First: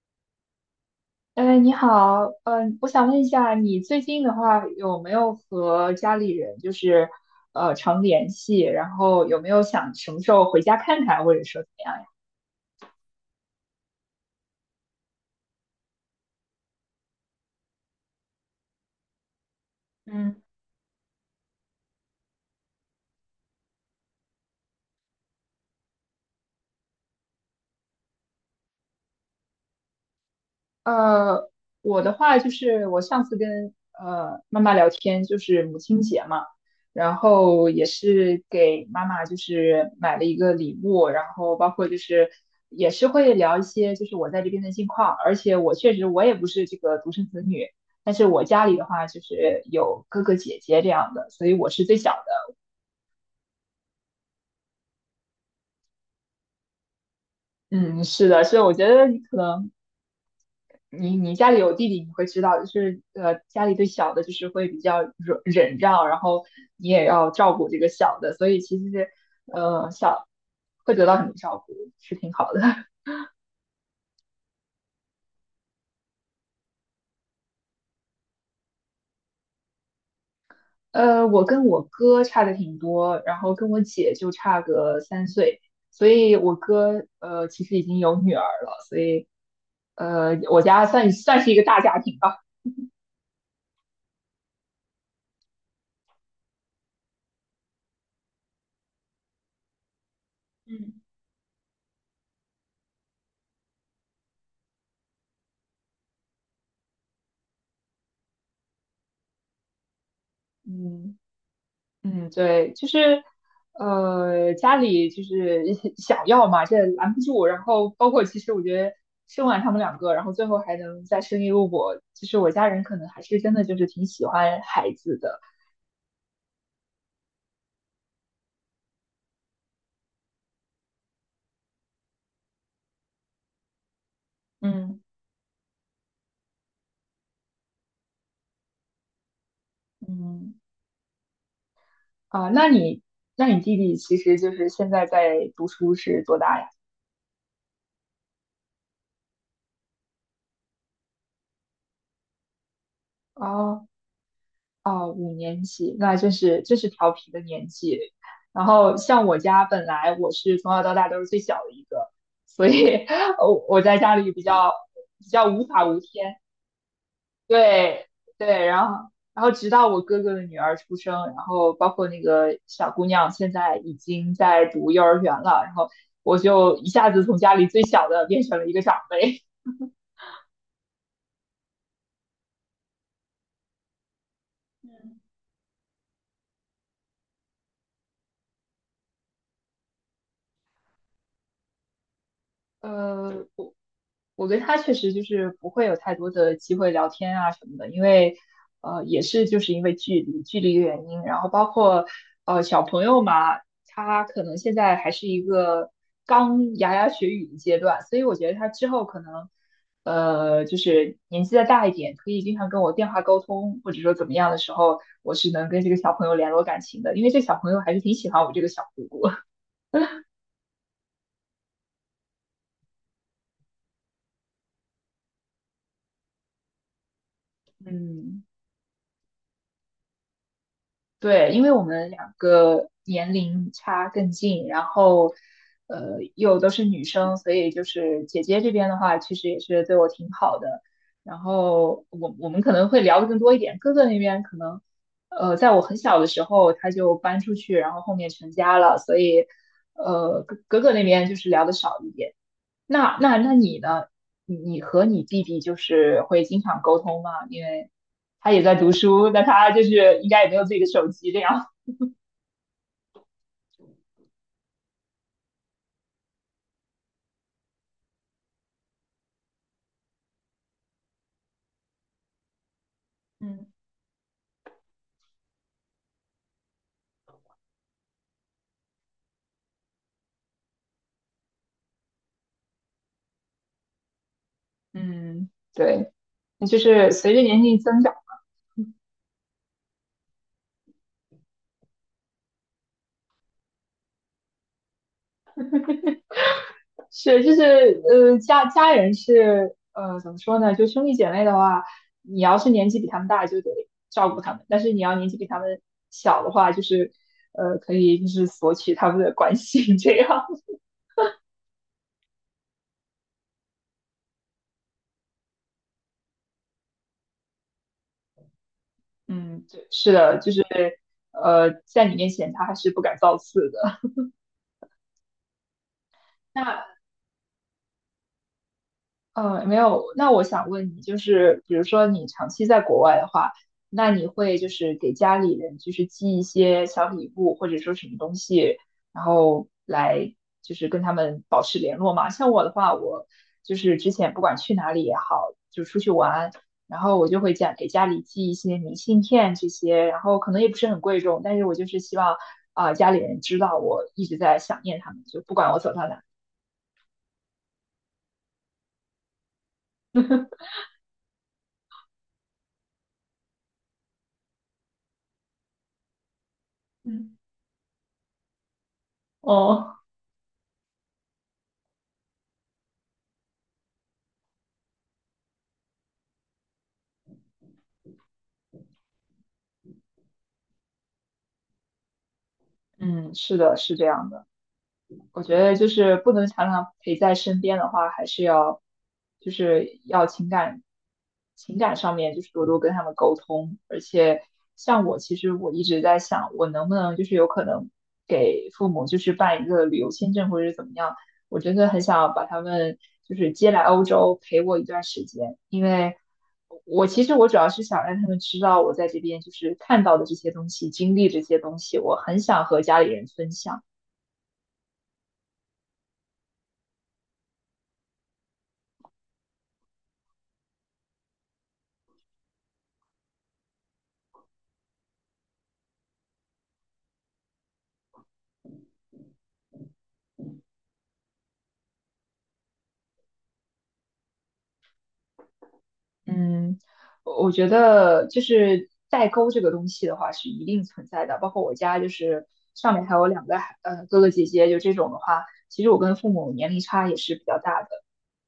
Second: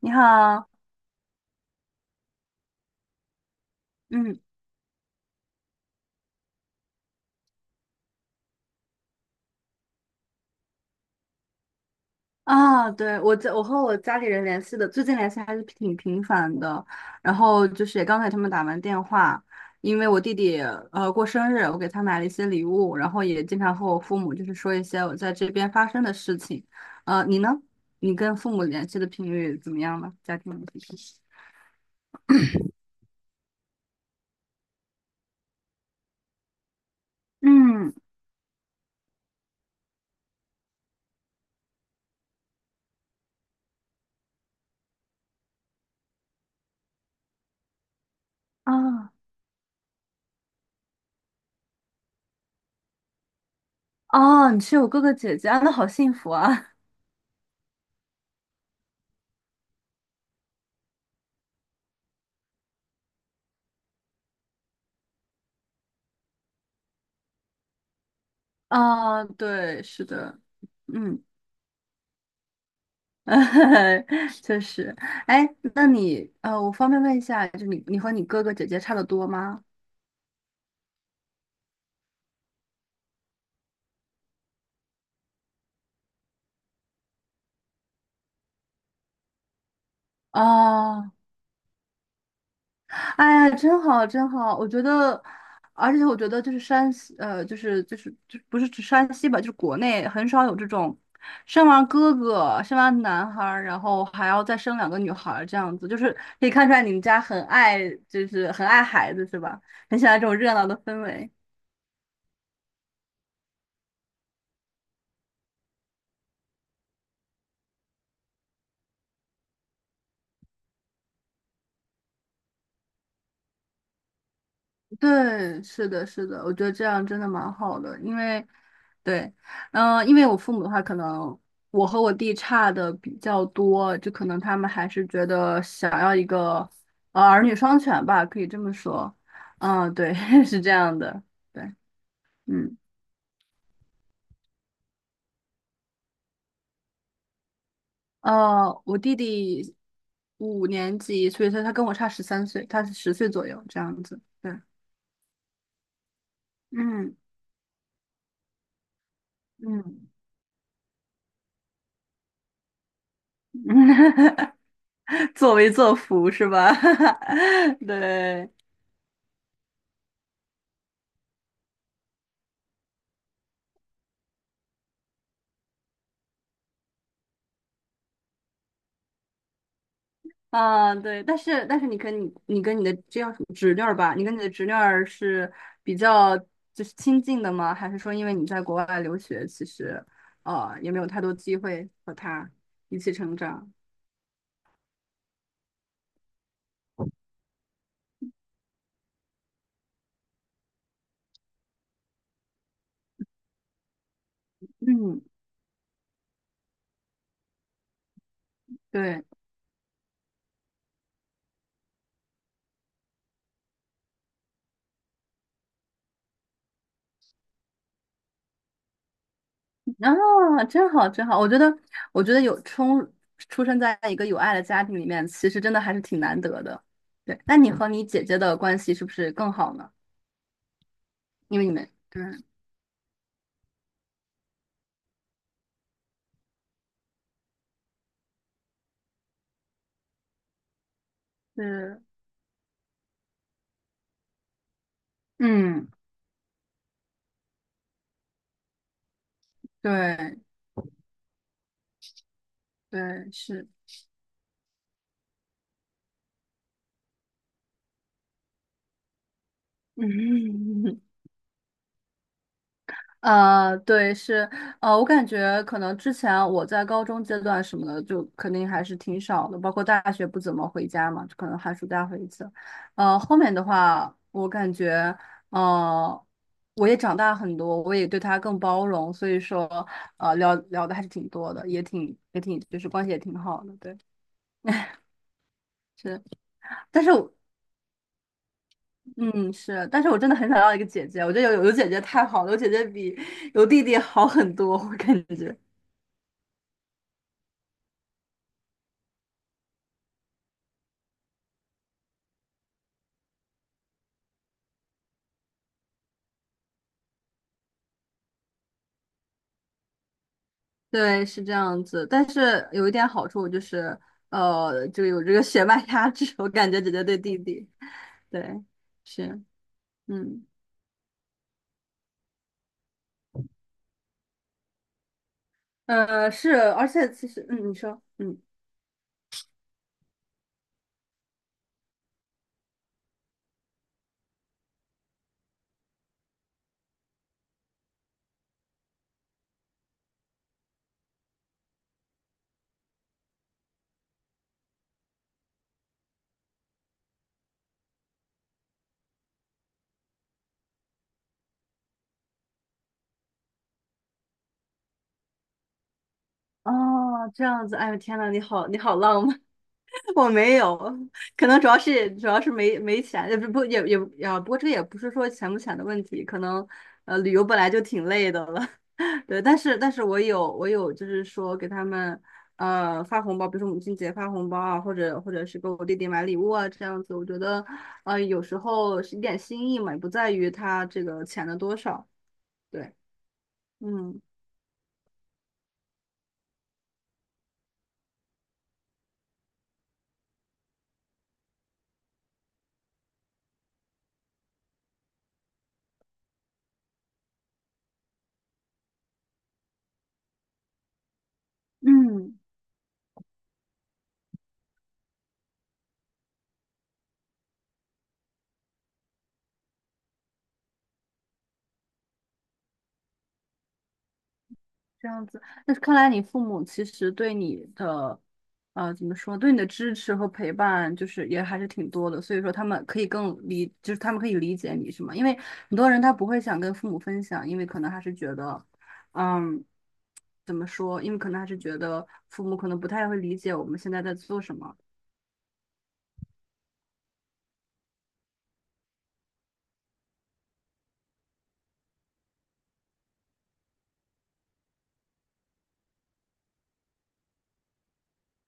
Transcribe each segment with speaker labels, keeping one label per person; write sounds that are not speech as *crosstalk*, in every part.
Speaker 1: 你好，
Speaker 2: 哎，你好。嗯、我想问一下，你最近的
Speaker 1: 嗯，
Speaker 2: 话有没有和家里人就是常联系？然后有没有想什么时候回家看看，或者说怎么样呀？
Speaker 1: 啊，对，我和我家里人联系的，最近联系还是挺频繁的。然后就是也刚才他们打完电话，因为我弟
Speaker 2: 嗯。
Speaker 1: 弟过生日，我给他买了一些礼物，然后也经常和我父母就是说一些我在这边发生的事情。你呢？你跟父母联系的频率怎么样呢？家庭联系频率？
Speaker 2: 呃，我的话就是我上次跟妈妈聊天，就是母亲节嘛，然后也
Speaker 1: 嗯，
Speaker 2: 是给妈妈就是买了一个礼物，然后包括就是也是会聊一些就是我在这边的近况，而且我确实也不是这个独生子女，但是我家里的话
Speaker 1: 啊，
Speaker 2: 就是有哥哥姐姐这样的，所以我是最小的。
Speaker 1: 哦，你是有哥哥姐姐啊，那好幸福啊！
Speaker 2: 嗯，是的，所以我觉得你可能你家里有弟弟，你会知道，就是家里对小的就是会比较忍让，然后你也要照顾这个小的，所以
Speaker 1: *laughs*
Speaker 2: 其实是
Speaker 1: 啊，对，是
Speaker 2: 小
Speaker 1: 的，
Speaker 2: 会得到
Speaker 1: 嗯。
Speaker 2: 很多照顾，是挺好的。*laughs*
Speaker 1: *laughs* 确实，哎，那你我方便问一下，就你和你哥哥姐姐差的多吗？
Speaker 2: 我跟我哥差的挺多，然后跟我姐就差个3岁，所以我哥其实已经有女儿了，所以我家算
Speaker 1: 哦，
Speaker 2: 算是一个大家庭吧。
Speaker 1: 哎呀，真好，真好，我觉得，而且我觉得就是山西，就不是指山西吧，就是国内很少有这种
Speaker 2: 嗯，
Speaker 1: 生完哥哥，生完男孩儿，然后还要再生两个女孩儿这样子，就是可以看出来你们家很爱，就是很爱孩子是吧？很喜欢这种热闹的氛
Speaker 2: 嗯。
Speaker 1: 围。
Speaker 2: 嗯，对，就是，家里就是 *laughs* 想要嘛，这拦不住。然后包括其实我觉得生完他们两个，然后最后还能再生1个我，就是我家人可能还是真的就是挺喜欢孩子的。
Speaker 1: 对，是的，是的，我觉得这样真的蛮好的，因为，对，嗯，因为我父母的话，可能我和我弟差的比较多，就可能他们还
Speaker 2: 嗯。
Speaker 1: 是觉得想要一个儿女双全吧，可以这么说，嗯，对，*laughs*
Speaker 2: 嗯，
Speaker 1: 是这样的，对，
Speaker 2: 啊，那
Speaker 1: 嗯，
Speaker 2: 你那你弟弟其实就是现在在读书是多大呀？
Speaker 1: 我弟弟五年级，所以说他跟我差13岁，他是10岁左右这
Speaker 2: 哦，
Speaker 1: 样子，对，
Speaker 2: 哦，5年级，那真是调
Speaker 1: 嗯
Speaker 2: 皮的年纪。然后像我家本
Speaker 1: 嗯，
Speaker 2: 来我是从小到大都是最小的一个，所以 *laughs* 我在家里比
Speaker 1: *laughs*
Speaker 2: 较比
Speaker 1: *laughs*
Speaker 2: 较
Speaker 1: 作
Speaker 2: 无
Speaker 1: 威
Speaker 2: 法
Speaker 1: 作
Speaker 2: 无
Speaker 1: 福
Speaker 2: 天。
Speaker 1: 是吧？*laughs*
Speaker 2: 对，
Speaker 1: 对，
Speaker 2: 对，然后直到我哥哥的女儿出生，然后包括那个小姑娘现在已经在读幼儿园了，然后我就一下子从家里最小的变成了1个长辈。
Speaker 1: 啊，对，但是你跟你的这样侄女儿吧？你跟你的侄女儿
Speaker 2: *laughs*
Speaker 1: 是比较就是亲近的吗？还是说因为你在国外留学，其实也没有太多机会和她
Speaker 2: 嗯，
Speaker 1: 一起成
Speaker 2: 呃，
Speaker 1: 长？
Speaker 2: 我。我跟他确实就是不会有太多的机会聊天啊什么的，因为也是就是因为距离的原因，然后包括小朋友嘛，他可能现在还
Speaker 1: 嗯，
Speaker 2: 是一个刚牙牙学语的阶段，所以我觉得他之后可
Speaker 1: 对，
Speaker 2: 能就是年纪再大一点，可以经常跟我电话沟通，或者说怎么样的时候，我是能跟这个小朋友联络感情的，因为这小朋友还是挺喜欢我这个小姑姑。
Speaker 1: 啊，真好真好，我觉得出生在一个有爱的家庭里面，其实真的还是挺难得的。对，那你
Speaker 2: *laughs*
Speaker 1: 和你姐姐
Speaker 2: 嗯。
Speaker 1: 的关系是不是更好呢？
Speaker 2: 对，
Speaker 1: 因
Speaker 2: 因
Speaker 1: 为你
Speaker 2: 为我
Speaker 1: 们
Speaker 2: 们
Speaker 1: 对。
Speaker 2: 两个年龄差更近，然后又都是女生，所以就是姐姐这边的话，其实也是对我挺好的。然
Speaker 1: 是，
Speaker 2: 后我们可能会聊的更多一点，哥哥那边可能在我
Speaker 1: 嗯，
Speaker 2: 很小的时候他就搬出去，然后后面成家了，所以
Speaker 1: 对
Speaker 2: 哥哥那边就是聊的少一点。那
Speaker 1: 对
Speaker 2: 那那
Speaker 1: 是，
Speaker 2: 你呢？你和你弟弟就是会经常沟通吗？因为他也在读书，那他就是应该也没有自己的
Speaker 1: 嗯，
Speaker 2: 手
Speaker 1: *laughs*
Speaker 2: 机这样。
Speaker 1: 啊，对是，我感觉可能之前我在高中阶段什么的，就肯定还是挺少的，包括大学不怎么回家嘛，就可能寒暑假回一次。后面的
Speaker 2: 嗯。*laughs*
Speaker 1: 话，我感觉，呃，我也长大很多，我也对他更包容，所以说，聊聊的还是挺多的，也挺也挺，就是关系也挺好的，对。*laughs*
Speaker 2: 嗯，对，
Speaker 1: 是，
Speaker 2: 那就
Speaker 1: 但
Speaker 2: 是
Speaker 1: 是我
Speaker 2: 随着年龄增长，
Speaker 1: 嗯，是，但是我真的很想要一个姐姐，我觉得有姐姐太好了，有姐姐比有弟弟好很多，我感觉。
Speaker 2: 是就是家人是怎么说呢？就兄弟姐妹的话，你要是年纪比他们大，就得照顾他们；但是你要年纪比他们小的话，就是可以就是索取他们的关心这样。
Speaker 1: 对，是这样子，但是有一点好处就是，就有这个血脉压制，我感觉姐姐对弟弟，对，是，
Speaker 2: 嗯，对，是的，
Speaker 1: 嗯，
Speaker 2: 就是在你面前他还是不敢造次的。
Speaker 1: 是，
Speaker 2: 那
Speaker 1: 而且其实，嗯，你说，嗯。
Speaker 2: 没有。那我想问你，就是比如说你长期在国外的话，那你会就是给家里人就是寄1些小礼物，或者说什么东西，然后来就是跟他们保持联络吗？像我的话，我就是之前不管去哪里也好，就出去玩，然后我就会家给家里寄一些明信片这些，然后可能也不是很贵重，但是我就是希望啊，家里人知道我一直在想念他们，就不管我走到哪。
Speaker 1: 哦，这样子，哎呦天呐，你好，你好浪漫，*laughs* 我没
Speaker 2: *laughs*
Speaker 1: 有，可能主要是没钱，也不不也也啊，不过这个也不是说钱不钱的问题，可能旅
Speaker 2: 嗯，
Speaker 1: 游本来就挺累的了，*laughs* 对，但
Speaker 2: 哦。
Speaker 1: 是我有就是说给他们发红包，比如说母亲节发红包啊，或者是给我弟弟买礼物啊，这样子，我觉得有时候是一点心意嘛，也不在于他这个钱的多少，对，
Speaker 2: 嗯，是的，是这
Speaker 1: 嗯
Speaker 2: 样的。我觉得就是不能常常陪在身边的话，还是要就是要情感上面就是多多跟他们沟通，而且像我其实我一直在想，我能不能就是有可能给父母就是办1个旅游签证或者是怎么样，我真的很想
Speaker 1: 嗯。
Speaker 2: 把他们就是接来欧洲陪我1段时间，因为我其实我主要是想让他们知道我在这边就是看到的这些东西，经历这些东西，我很想和家里人分享。
Speaker 1: 这样子，那看来你父母其实对你的，怎么说，对你的支持和陪伴，就是也还是挺多的。所以说，他们可以更理，就是他们可以理解你，是吗？因为很多人他不会想跟父母分享，因为可能还是觉得，嗯，怎么说？因为可能还是觉得父母可能不太会理解我们现在在做什么。
Speaker 2: 嗯，我觉得就是代沟这个东西的话是一定存在的，包括我家就是上面还有两个哥哥姐姐，就这种的话，其实我跟父母年龄差也是比较大的。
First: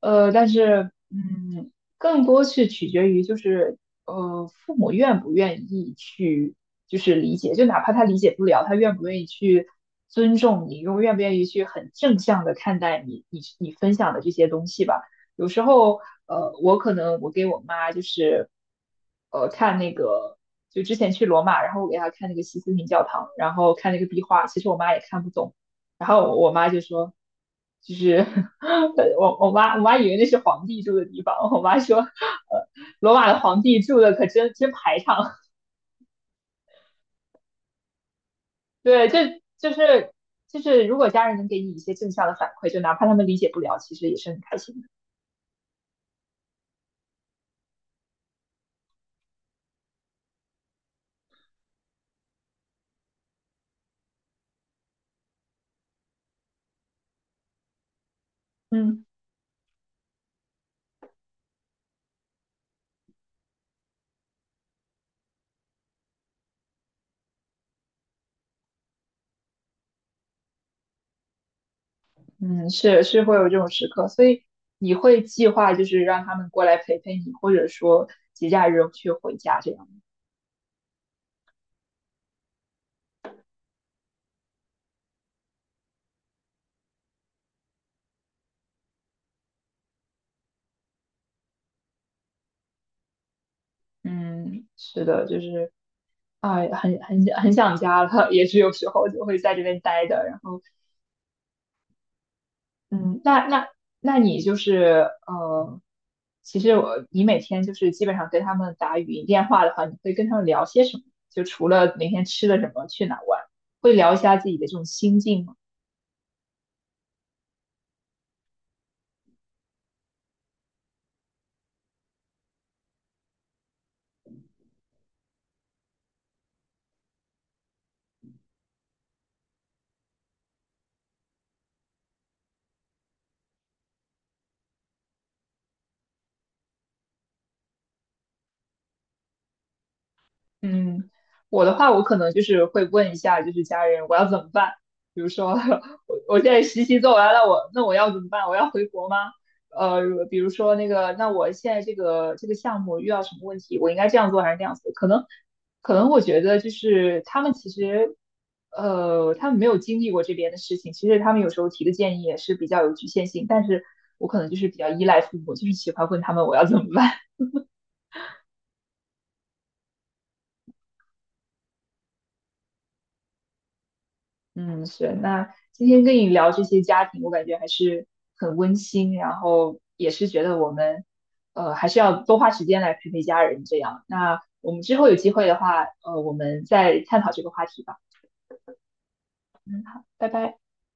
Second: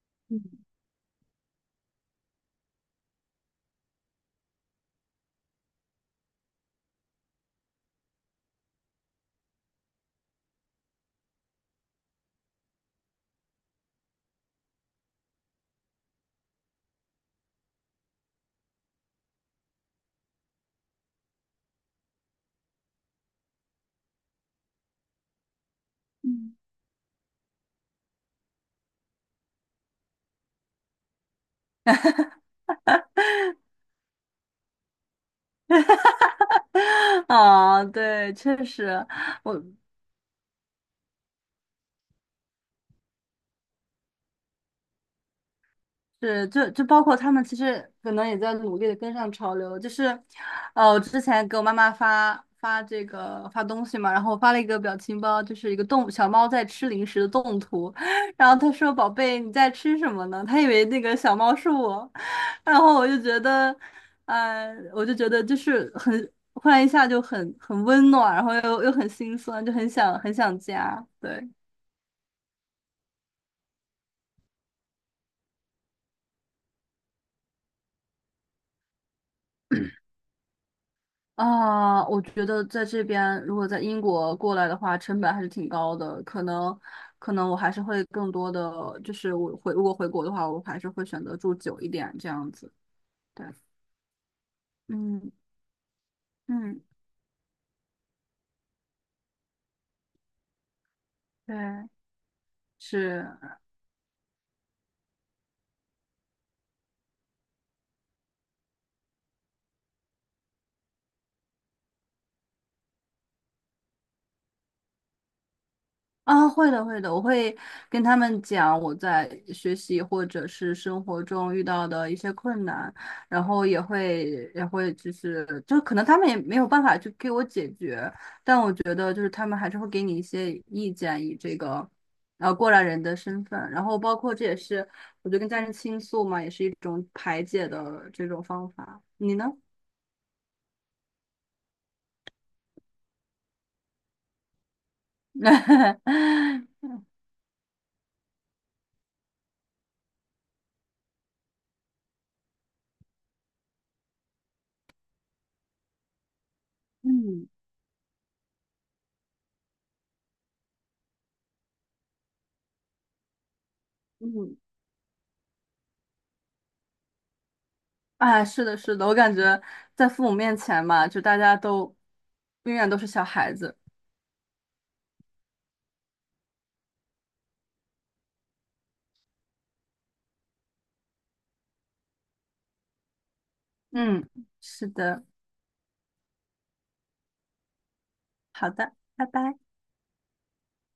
Speaker 2: 但是，嗯，更多是取决于就是，父母愿不愿意去，就是理解，就哪怕他理解不了，他愿不愿意去尊重你，又愿不愿意去很正向的看待你，你分享的这些东西吧。有时候，我可能我给我妈就是，看那个，就之前去罗马，然后我给她看那个西斯廷教堂，然后看那个壁画，其实我妈也看不懂，然后我妈就说，就是。*laughs* 我妈以为那是皇帝住的地方，我妈说，罗马的皇帝住的可真排场。
Speaker 1: *laughs* 啊，对，确实，
Speaker 2: 对，这就是就是如果家人能给你一些正向的反馈，就哪怕他们理解不了，其实也是很开心的。
Speaker 1: 是，就包括他们其实可能也在努力的跟上潮流，就是，我之前给我妈妈发发这个发东西嘛，然后我发了一个表情包，就是一个动小猫在吃零食的动图，*laughs* 然后她说：
Speaker 2: 嗯，
Speaker 1: “宝贝，你在吃什么呢？”她以为那个小猫是我，然后我就觉得，嗯，我就觉得就是很，忽然一下就很温暖，然后又很心酸，就很想很想家，对。
Speaker 2: 嗯，是会有这种时刻，所以你会计划就是让他们过来陪陪你，或者说节假日去回家这样。
Speaker 1: 啊，我觉得在这边，如果在英国过来的话，成本还是挺高的。可能，可能我还是会更多的，就是我回，如果回国的话，我还是会选择住久一点这样子。对，
Speaker 2: 嗯，是的，
Speaker 1: 嗯
Speaker 2: 就是啊，
Speaker 1: 嗯，
Speaker 2: 很想家了，*laughs* 也是有时候就会在这边待着，然后。
Speaker 1: 对，
Speaker 2: 嗯，
Speaker 1: 是。
Speaker 2: 那你就是其实我你每天就是基本上跟他们打语音电话的话，你会跟他们聊些什么？就除了每天吃了什么，去哪儿玩，会聊一下自己的这种心境吗？
Speaker 1: 啊，会的，会的，我会跟他们讲我在学习或者是生活中遇到的一些困难，然后也会就是就可能他们也没有办法去给我解决，但我觉得就是他们还是会给你一些意见，以这个过来人的身份，然后包括这也是我觉得跟家人倾诉嘛，也是一种排解的这种方法。你呢？
Speaker 2: 嗯，我的话，我可能就是会问一下，就是家人我要怎么办？比如说，*laughs* 我现在
Speaker 1: *laughs*
Speaker 2: 实习做完了，我那我要怎么办？我要回国吗？呃，比如说那个，那我现在这个项目遇到什么问题，我应该这样做还是那样做？可能我觉得就是他
Speaker 1: 嗯
Speaker 2: 们其实，他们没有经历过这边的事情，其实他们有时候提的建议也是比较有局限性，但是我可能就
Speaker 1: 嗯
Speaker 2: 是比较依赖父母，就是喜欢问他们我要怎么办。
Speaker 1: 哎，是的，是的，我感觉在父母面前嘛，就大家都永远都是小孩子。
Speaker 2: 嗯，是。那今天跟你聊这些家庭，我感觉还是很温馨，然后也是觉得我们，还是要多花时间来陪陪家人这样。
Speaker 1: 嗯，
Speaker 2: 那我们
Speaker 1: 是
Speaker 2: 之后有
Speaker 1: 的，
Speaker 2: 机会的话，我们再探讨这个话题吧。
Speaker 1: 好的，拜拜。
Speaker 2: 嗯，好，拜拜。